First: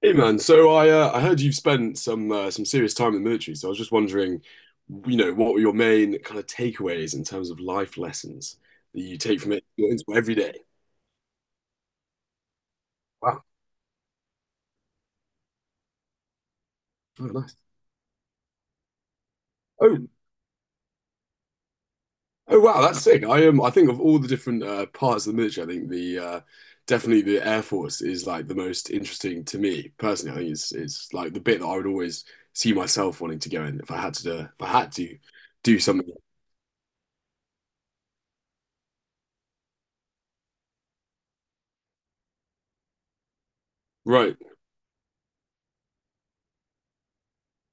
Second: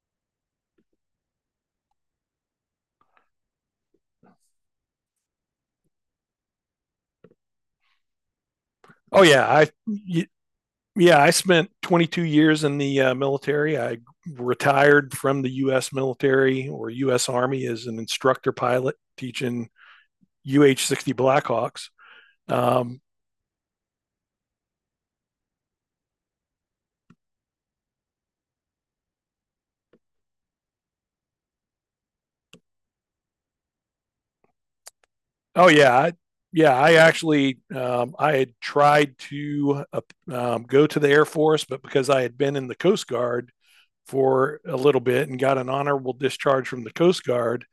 Hey man, so I heard you've spent some serious time in the military, so I was just wondering, you know, what were your main kind of takeaways in terms of life lessons that you Oh take yeah, from it I into every day? yeah I spent 22 years in the Wow. military. I retired from the U.S. military or Oh, U.S. nice. Army as an instructor pilot teaching Oh. UH-60 Blackhawks. Oh wow, that's Um, sick. I think of all the different parts of the military, I think the definitely the Air Force is like the most interesting to me personally. I think it's like the bit that I would always see myself wanting to go in if I had to do, if I had to oh do yeah, something. I, yeah. I actually I had tried to go to the Air Force, but because I had been in the Coast Guard Right. for a little bit and got an honorable discharge from the Coast Guard,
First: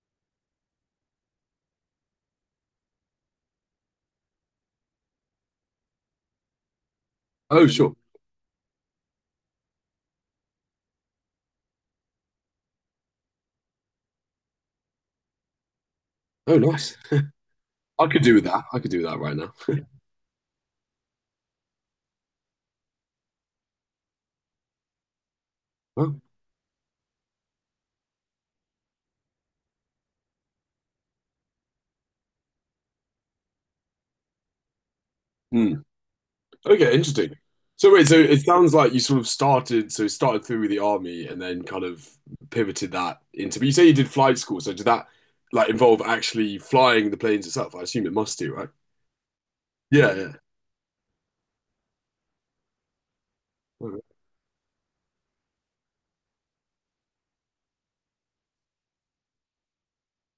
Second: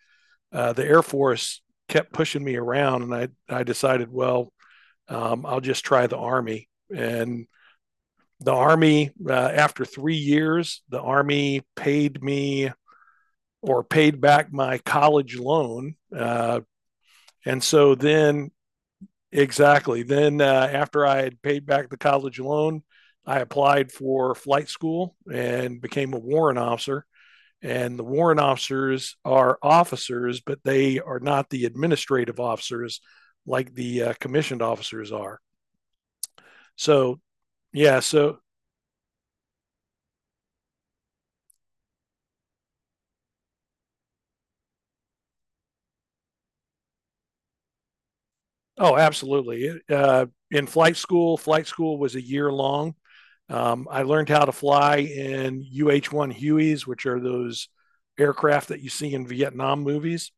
the Air Force kept pushing me around, and I decided, well, I'll just try the Army. And Oh, sure. the Army, after 3 years, the Army paid me or paid back my college loan. Oh, nice. And so I could do with then, that. I could do that right now. exactly, then after I had paid back the college loan, I applied for flight school and became Oh. a warrant officer. And the warrant officers are officers, but they are not the administrative officers like the commissioned officers are. Hmm. Okay, So, interesting. So yeah, wait, so so it sounds like you sort of started, so started through with the army and then kind of pivoted that into. But you say you did flight school, so did that like involve actually flying the planes itself? I assume it must do, right? Oh, absolutely. Yeah, yeah. In flight school was a year long. Okay. I learned how to fly in UH 1 Hueys, which are those aircraft that you see in Vietnam movies.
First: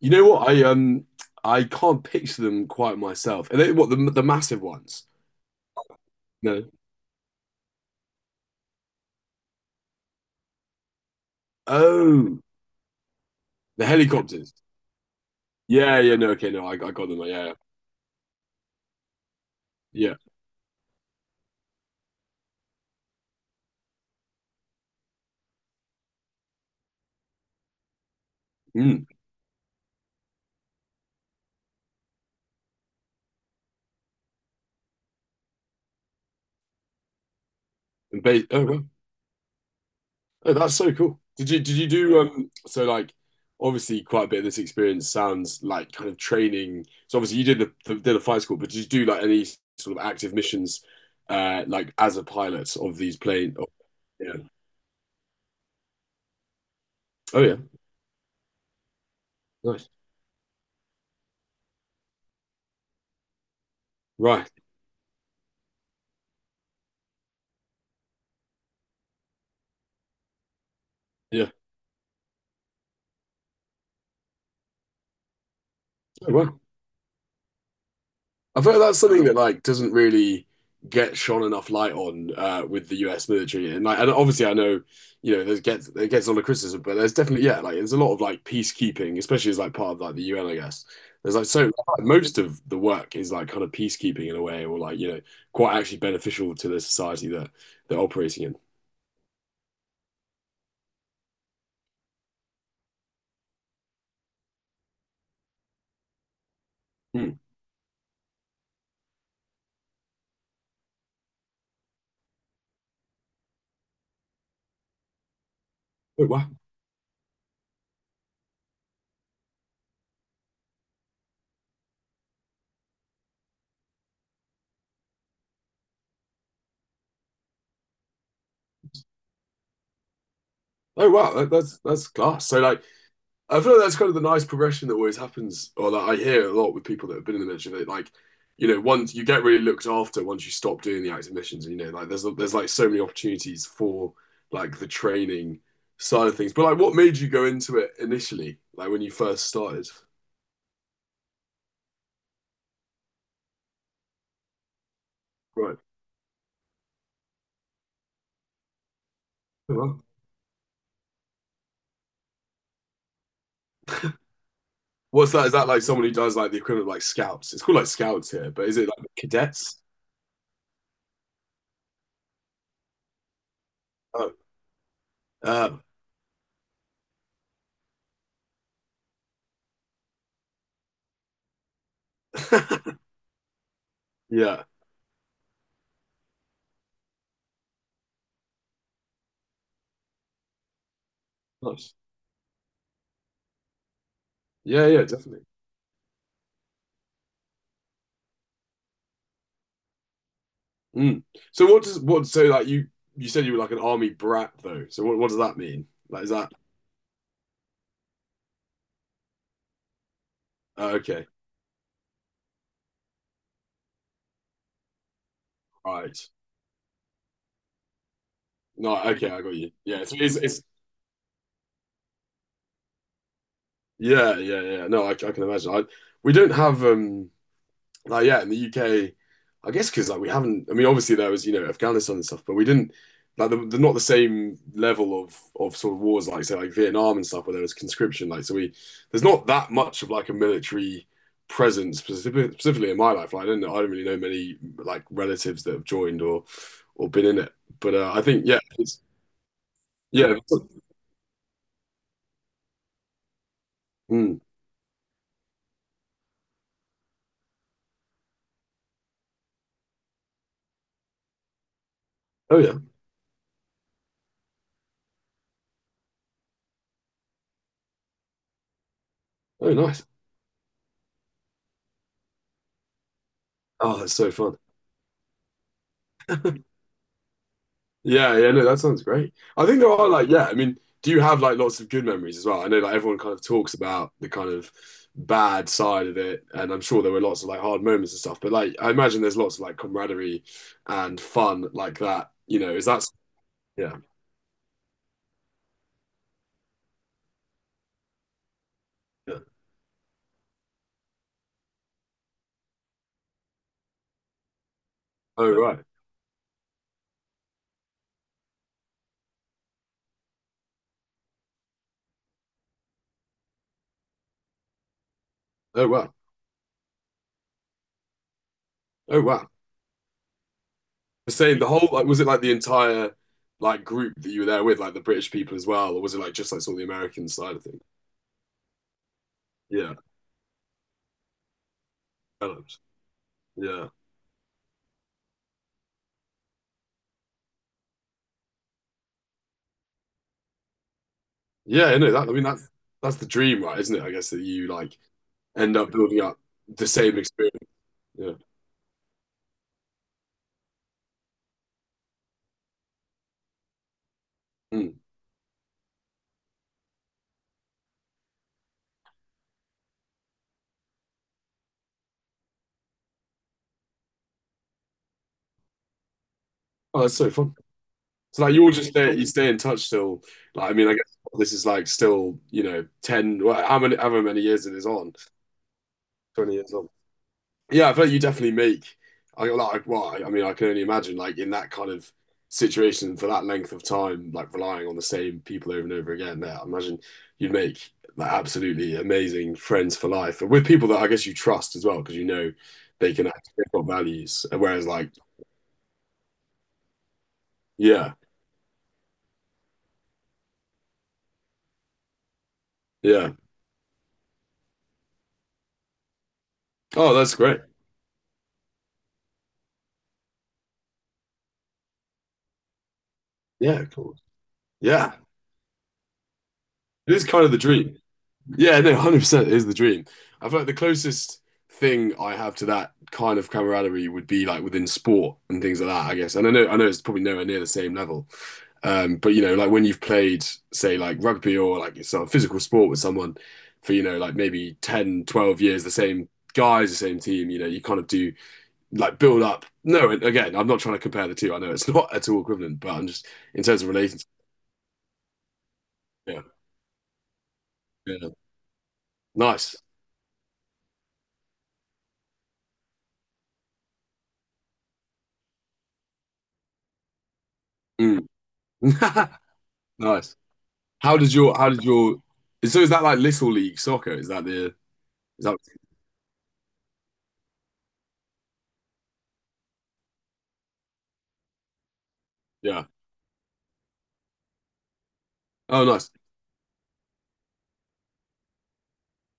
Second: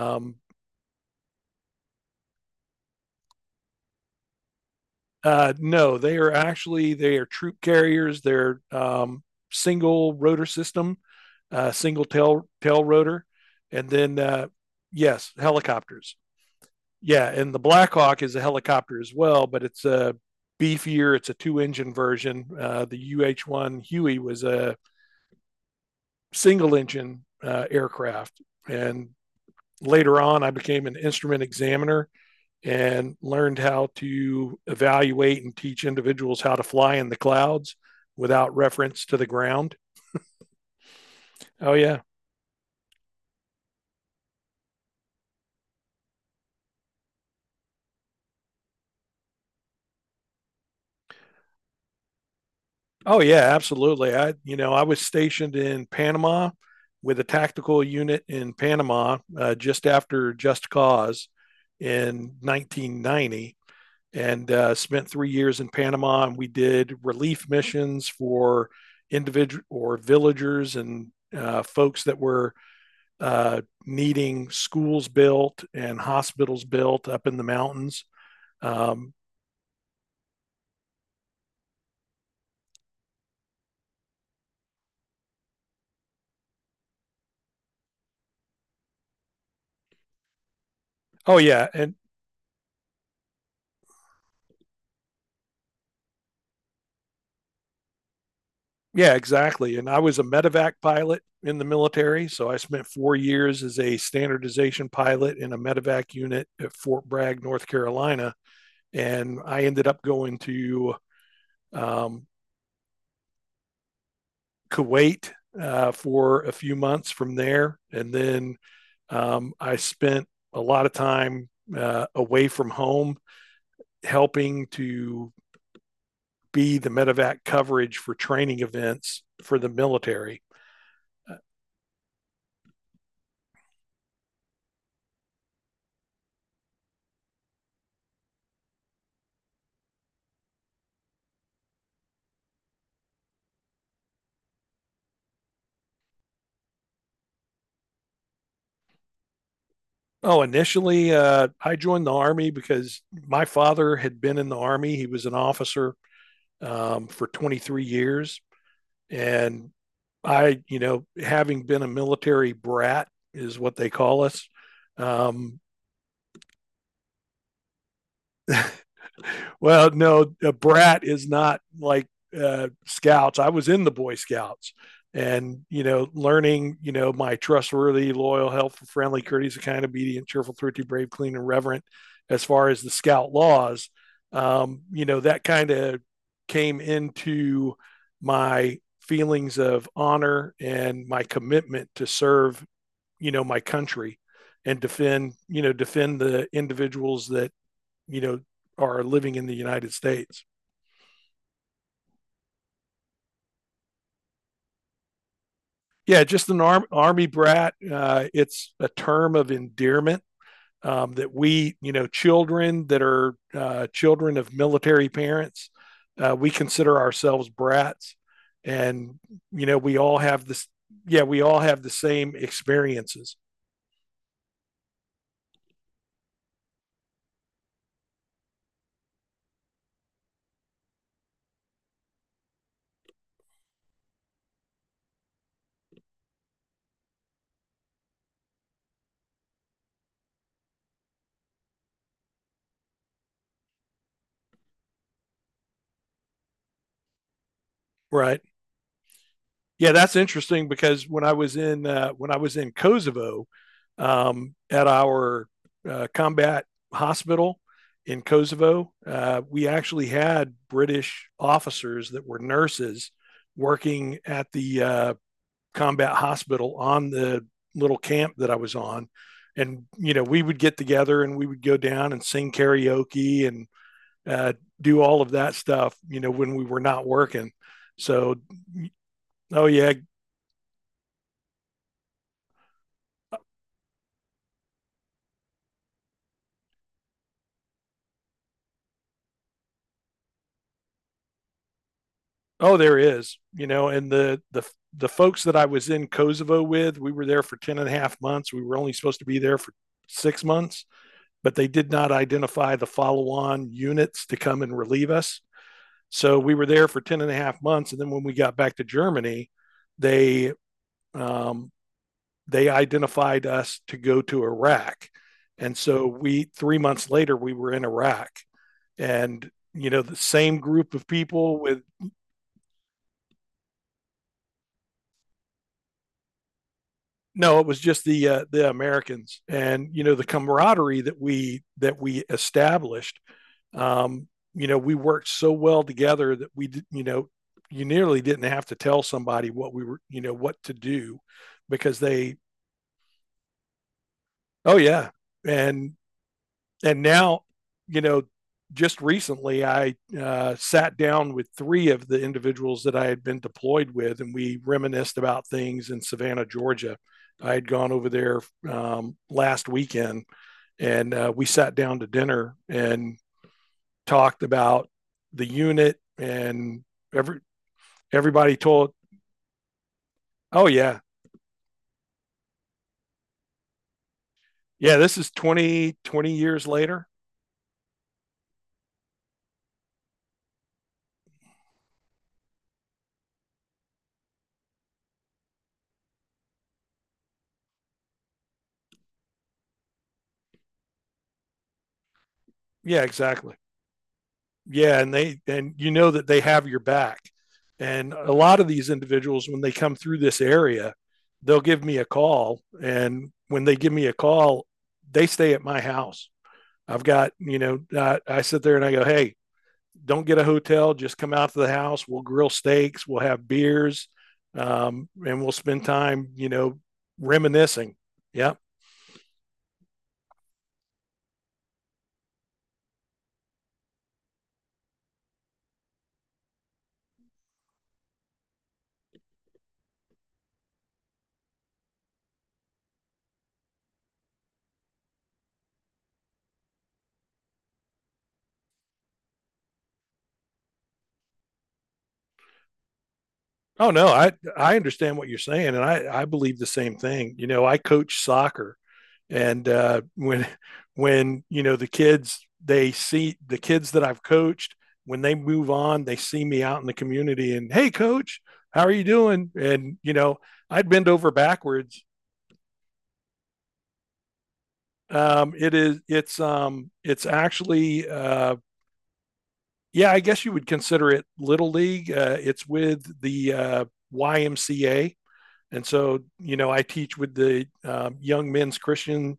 You know what? I can't picture them quite myself. And they, what the massive ones? No, they are No. actually they are troop carriers. They're single rotor system, single Oh, tail rotor, the and then helicopters. yes, Yeah, yeah. helicopters. No, okay, no, I got them. Yeah, and Yeah, the Blackhawk is a helicopter as well, but it's a yeah. beefier. It's a two-engine version. The UH-1 Huey was a single-engine aircraft, Mm. and later on, I became an instrument examiner and learned how to evaluate and teach individuals how to fly in the clouds And without oh, wow. reference to the ground. Oh, that's so cool. Did you Oh did you yeah, do so like obviously quite a bit of this experience sounds like kind of training. So obviously you did the did a flight school, but did you do like any sort of active missions like as a pilot of these Oh yeah, plane? Oh, absolutely. I, yeah. you know, I was stationed in Panama with a Oh yeah. tactical unit in Panama just Nice. after Just Cause in 1990, and Right. Spent 3 years in Panama. And we did relief missions for individual or villagers and Yeah. Folks that were needing schools built and Oh, wow. hospitals built up in the mountains. I feel like that's Um, something that like doesn't really get shone enough light on with the U.S. military, and like, and obviously I know, you know, there's gets it gets a lot of criticism, but there's definitely yeah, like there's a lot of like peacekeeping, especially as like part of like the UN, I guess. There's oh like so yeah, and like, most of the work is like kind of peacekeeping in a way, or like you know, quite actually beneficial to the society that they're operating in. Yeah, exactly. And I was a medevac pilot in the military. So I spent 4 years as a standardization pilot in a medevac unit at Fort Hmm. Bragg, North Carolina. And I ended up going to um, Kuwait Oh for wow! a few months from there. And then I spent a lot of time away from home helping to be the medevac coverage for training events for the military. Oh wow! That's class. So like I feel like that's kind of the nice progression that always happens, or that I hear a lot with people that have been in the military. That like, you know, once you get really looked after once you stop doing the active missions, and you know, like there's like so many opportunities for like the training side of things. But like, what made you go into it initially, like when you first started? Oh, initially, I joined the Army because my father had been in the Army. He was an Right. officer for 23 years. And Oh, wow. I, you know, having been a military brat is what they call us. What's that? Is um, that like someone who does like the equivalent of like scouts? It's called like scouts here, but is it like cadets? Well, no, a brat is not like scouts. I was in the Boy Oh. Scouts and, um, you know, learning, you know, my trustworthy, loyal, helpful, friendly, courteous, kind, obedient, cheerful, thrifty, brave, clean, and reverent as far as the scout laws. yeah. You know, that kind of came into my feelings of honor and my commitment Nice. to serve, you know, my country and Yeah, yeah, defend, definitely. you know, defend the individuals that, you know, are living in the United States. Mm. So what does what so like you said you were like an army brat though. So what does that mean? Yeah, Like is just that an army brat. It's a term of endearment okay? that we, you know, children that are, children of military parents, Right. We consider ourselves brats, No, and okay, I got you you. know, we Yeah, all have it's this. Yeah, we all have the same experiences, yeah, yeah, yeah. No, I can imagine. I we don't have Like yeah, in the UK, I guess because like we haven't. I mean, obviously there was you know Afghanistan and stuff, but we didn't like they're not the same level of sort of wars like say like Vietnam and stuff where there was conscription. Like so we there's not that much of like a military presence specifically in my life. Like I don't know, I don't really know many like relatives that have joined or been in it. But I right? think Yeah, that's yeah. interesting It's- because when I was in Kosovo mm. At our combat hospital in Kosovo, we actually had British officers that were Oh yeah. nurses working at the combat hospital on the little camp that I was on, Oh and nice. you know we would get together and we would go down and sing karaoke and Oh, that's so uh, fun. do all of that stuff. You know, when we were not working. So, Yeah, yeah, no, that sounds great. oh I think there yeah, are like, yeah, I mean, do you have like lots of good memories as well? I know like everyone kind of talks about the kind of bad side of it, and I'm sure there were lots of like hard moments and stuff, but like I imagine there's lots of like camaraderie and fun like that. You know, oh, is there that is, you know, yeah. and the the folks that I was in Kosovo with, we were there for 10 and a half months. We were only supposed to be Yeah. there for 6 months, but they did not identify the follow on units to come and relieve us. Oh right. So we were there for 10 and a half months. And then when we got back to Germany, they, um, they identified us to go to Iraq. And Oh so wow. we, 3 months later, we were in Iraq Oh and, wow. you know, the same group of The same, people the with. whole like was it like the entire like group that you were there with, like the British people as well, or was it like just like sort of the American side No, of it was things? just the Americans, and Yeah. you know the camaraderie that we Developed. established. Yeah. Um, you know, we worked so well together that we, you know, you nearly didn't have to tell somebody what we were, you know, what to do, Yeah, because I know that. I they, mean, that's the dream, right? Isn't it? I guess that you oh like yeah, end up and building up the and same now, experience. you know, Yeah. just recently I sat down with three of the individuals that I had been deployed with, and we Mm. reminisced about things in Savannah, Georgia. I had gone over there last weekend, and we sat down to dinner and talked about the unit, and Oh, that's so every fun. So like everybody you all just told, stay you stay in touch still. "Oh Like I mean, I yeah, guess this is like still you know ten. Well, how many however many years it is yeah, on? this is 20, Twenty years years on. later." Yeah, I feel like you definitely make. I like. Well, I mean, I can only imagine like in that kind of situation for that length of time, like relying on the same people over and over again. There, I imagine you'd make like absolutely amazing friends for life, and with people that I guess you trust as well, because you know Yeah, they can actually exactly. they've got values. Whereas, Yeah, like, and they, and you know that they have your back. And yeah, a lot of these individuals when they come through this area, they'll give me a call, yeah. and when they give me a call, they stay at my house. I've Oh, got, that's you great. know, I sit there and I go, "Hey, don't get a hotel. Just come out to the house. We'll grill steaks. We'll have Yeah, beers, cool. Yeah, and we'll spend time, you know, it is kind of the reminiscing. dream. Yeah. Yeah, no, 100% is the dream. I feel like the closest thing I have to that kind of camaraderie would be like within sport and things like that, I guess. And I know it's probably nowhere near the same level. But you know, like when you've played, say, like rugby or like sort of physical sport with someone for, you know, like maybe 10, 12 years, the same guys, the same team, you know, you kind of do like build up. No, and again, I'm not trying to compare the two. I know it's not at all equivalent, but I'm just in terms of Oh no, relating. I understand what you're saying, and I Yeah, believe the same thing. You know, I yeah. coach soccer, and Nice. when you know the kids, they see the kids that I've coached when they move on, they see me out in the community and, hey, Mm. coach, how are you doing? And you Nice. know, I'd bend How over did your how did backwards. your so is that like Little League Soccer? Is that It is. It's actually. Yeah, I guess you would consider it little league. It's yeah? with the YMCA, and Oh, nice. so you know I teach with the Young Men's Christian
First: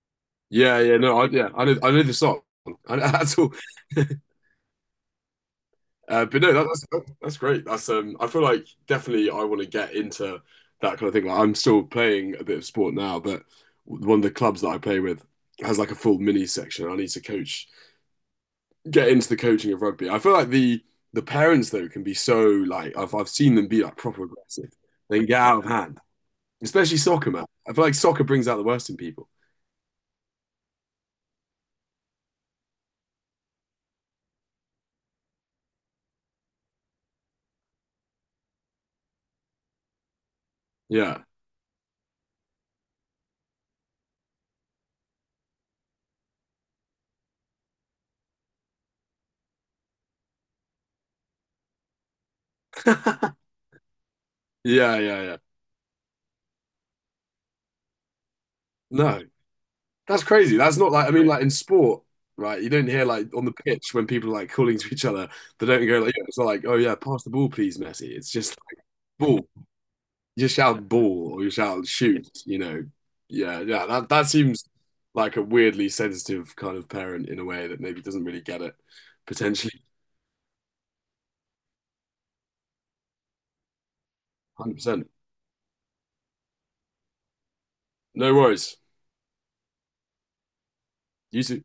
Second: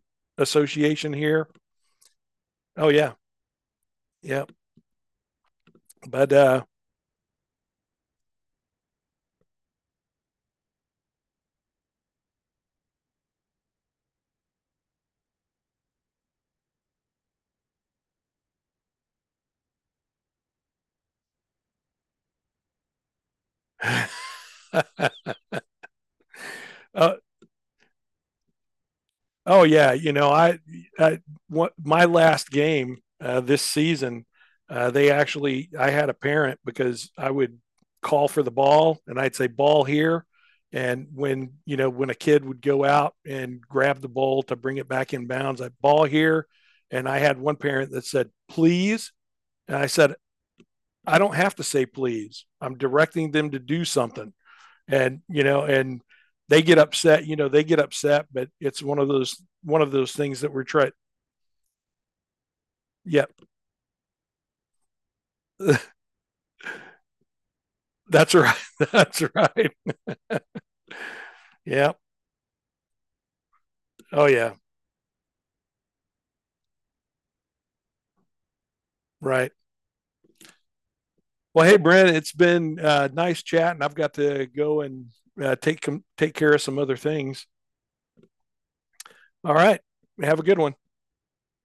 Yeah, yeah. Association No, I here. yeah. I know the song. Oh yeah, that's all. yeah. uh, But but no, that's great. That's. I feel like definitely I want to get into that kind of thing. Like I'm still playing a bit of sport now, but one of the clubs that I play with has like a full mini section. I need to coach, get into the coaching of rugby. I feel like the parents though can be so like I've seen them be like proper aggressive. They can get out of hand. Especially uh, soccer, man. I feel like soccer brings out the worst in people. Oh yeah, you know I my last game this season, they actually, I had a parent, because I would call for the ball and I'd say ball here, and Yeah. when you know when a kid would go out and grab the ball to bring it back in bounds, I ball here, and I had one parent that said please, and I said I don't have to say please, I'm directing yeah, them to do something, yeah, and yeah. you know and they get upset, you know they get upset, but it's one of No, those one of those that's things that crazy. we're That's not trying. like, I mean, like in sport, right? You don't hear Yeah, like on the pitch when people are like calling to each other, they don't go like, "Yeah," it's not like, oh yeah, pass the ball, please, Messi. It's that's just right. like, That's ball. right. You just shout ball or you shout Yeah, shoot, you know. Yeah, yeah. Oh That yeah, seems like a weirdly sensitive kind of parent in a way that maybe doesn't really get it right. potentially. Well, hey, Brent, it's been nice chat, and I've got to go and 100%. uh, take take care of some other things. No worries. All right, have a good one. You too.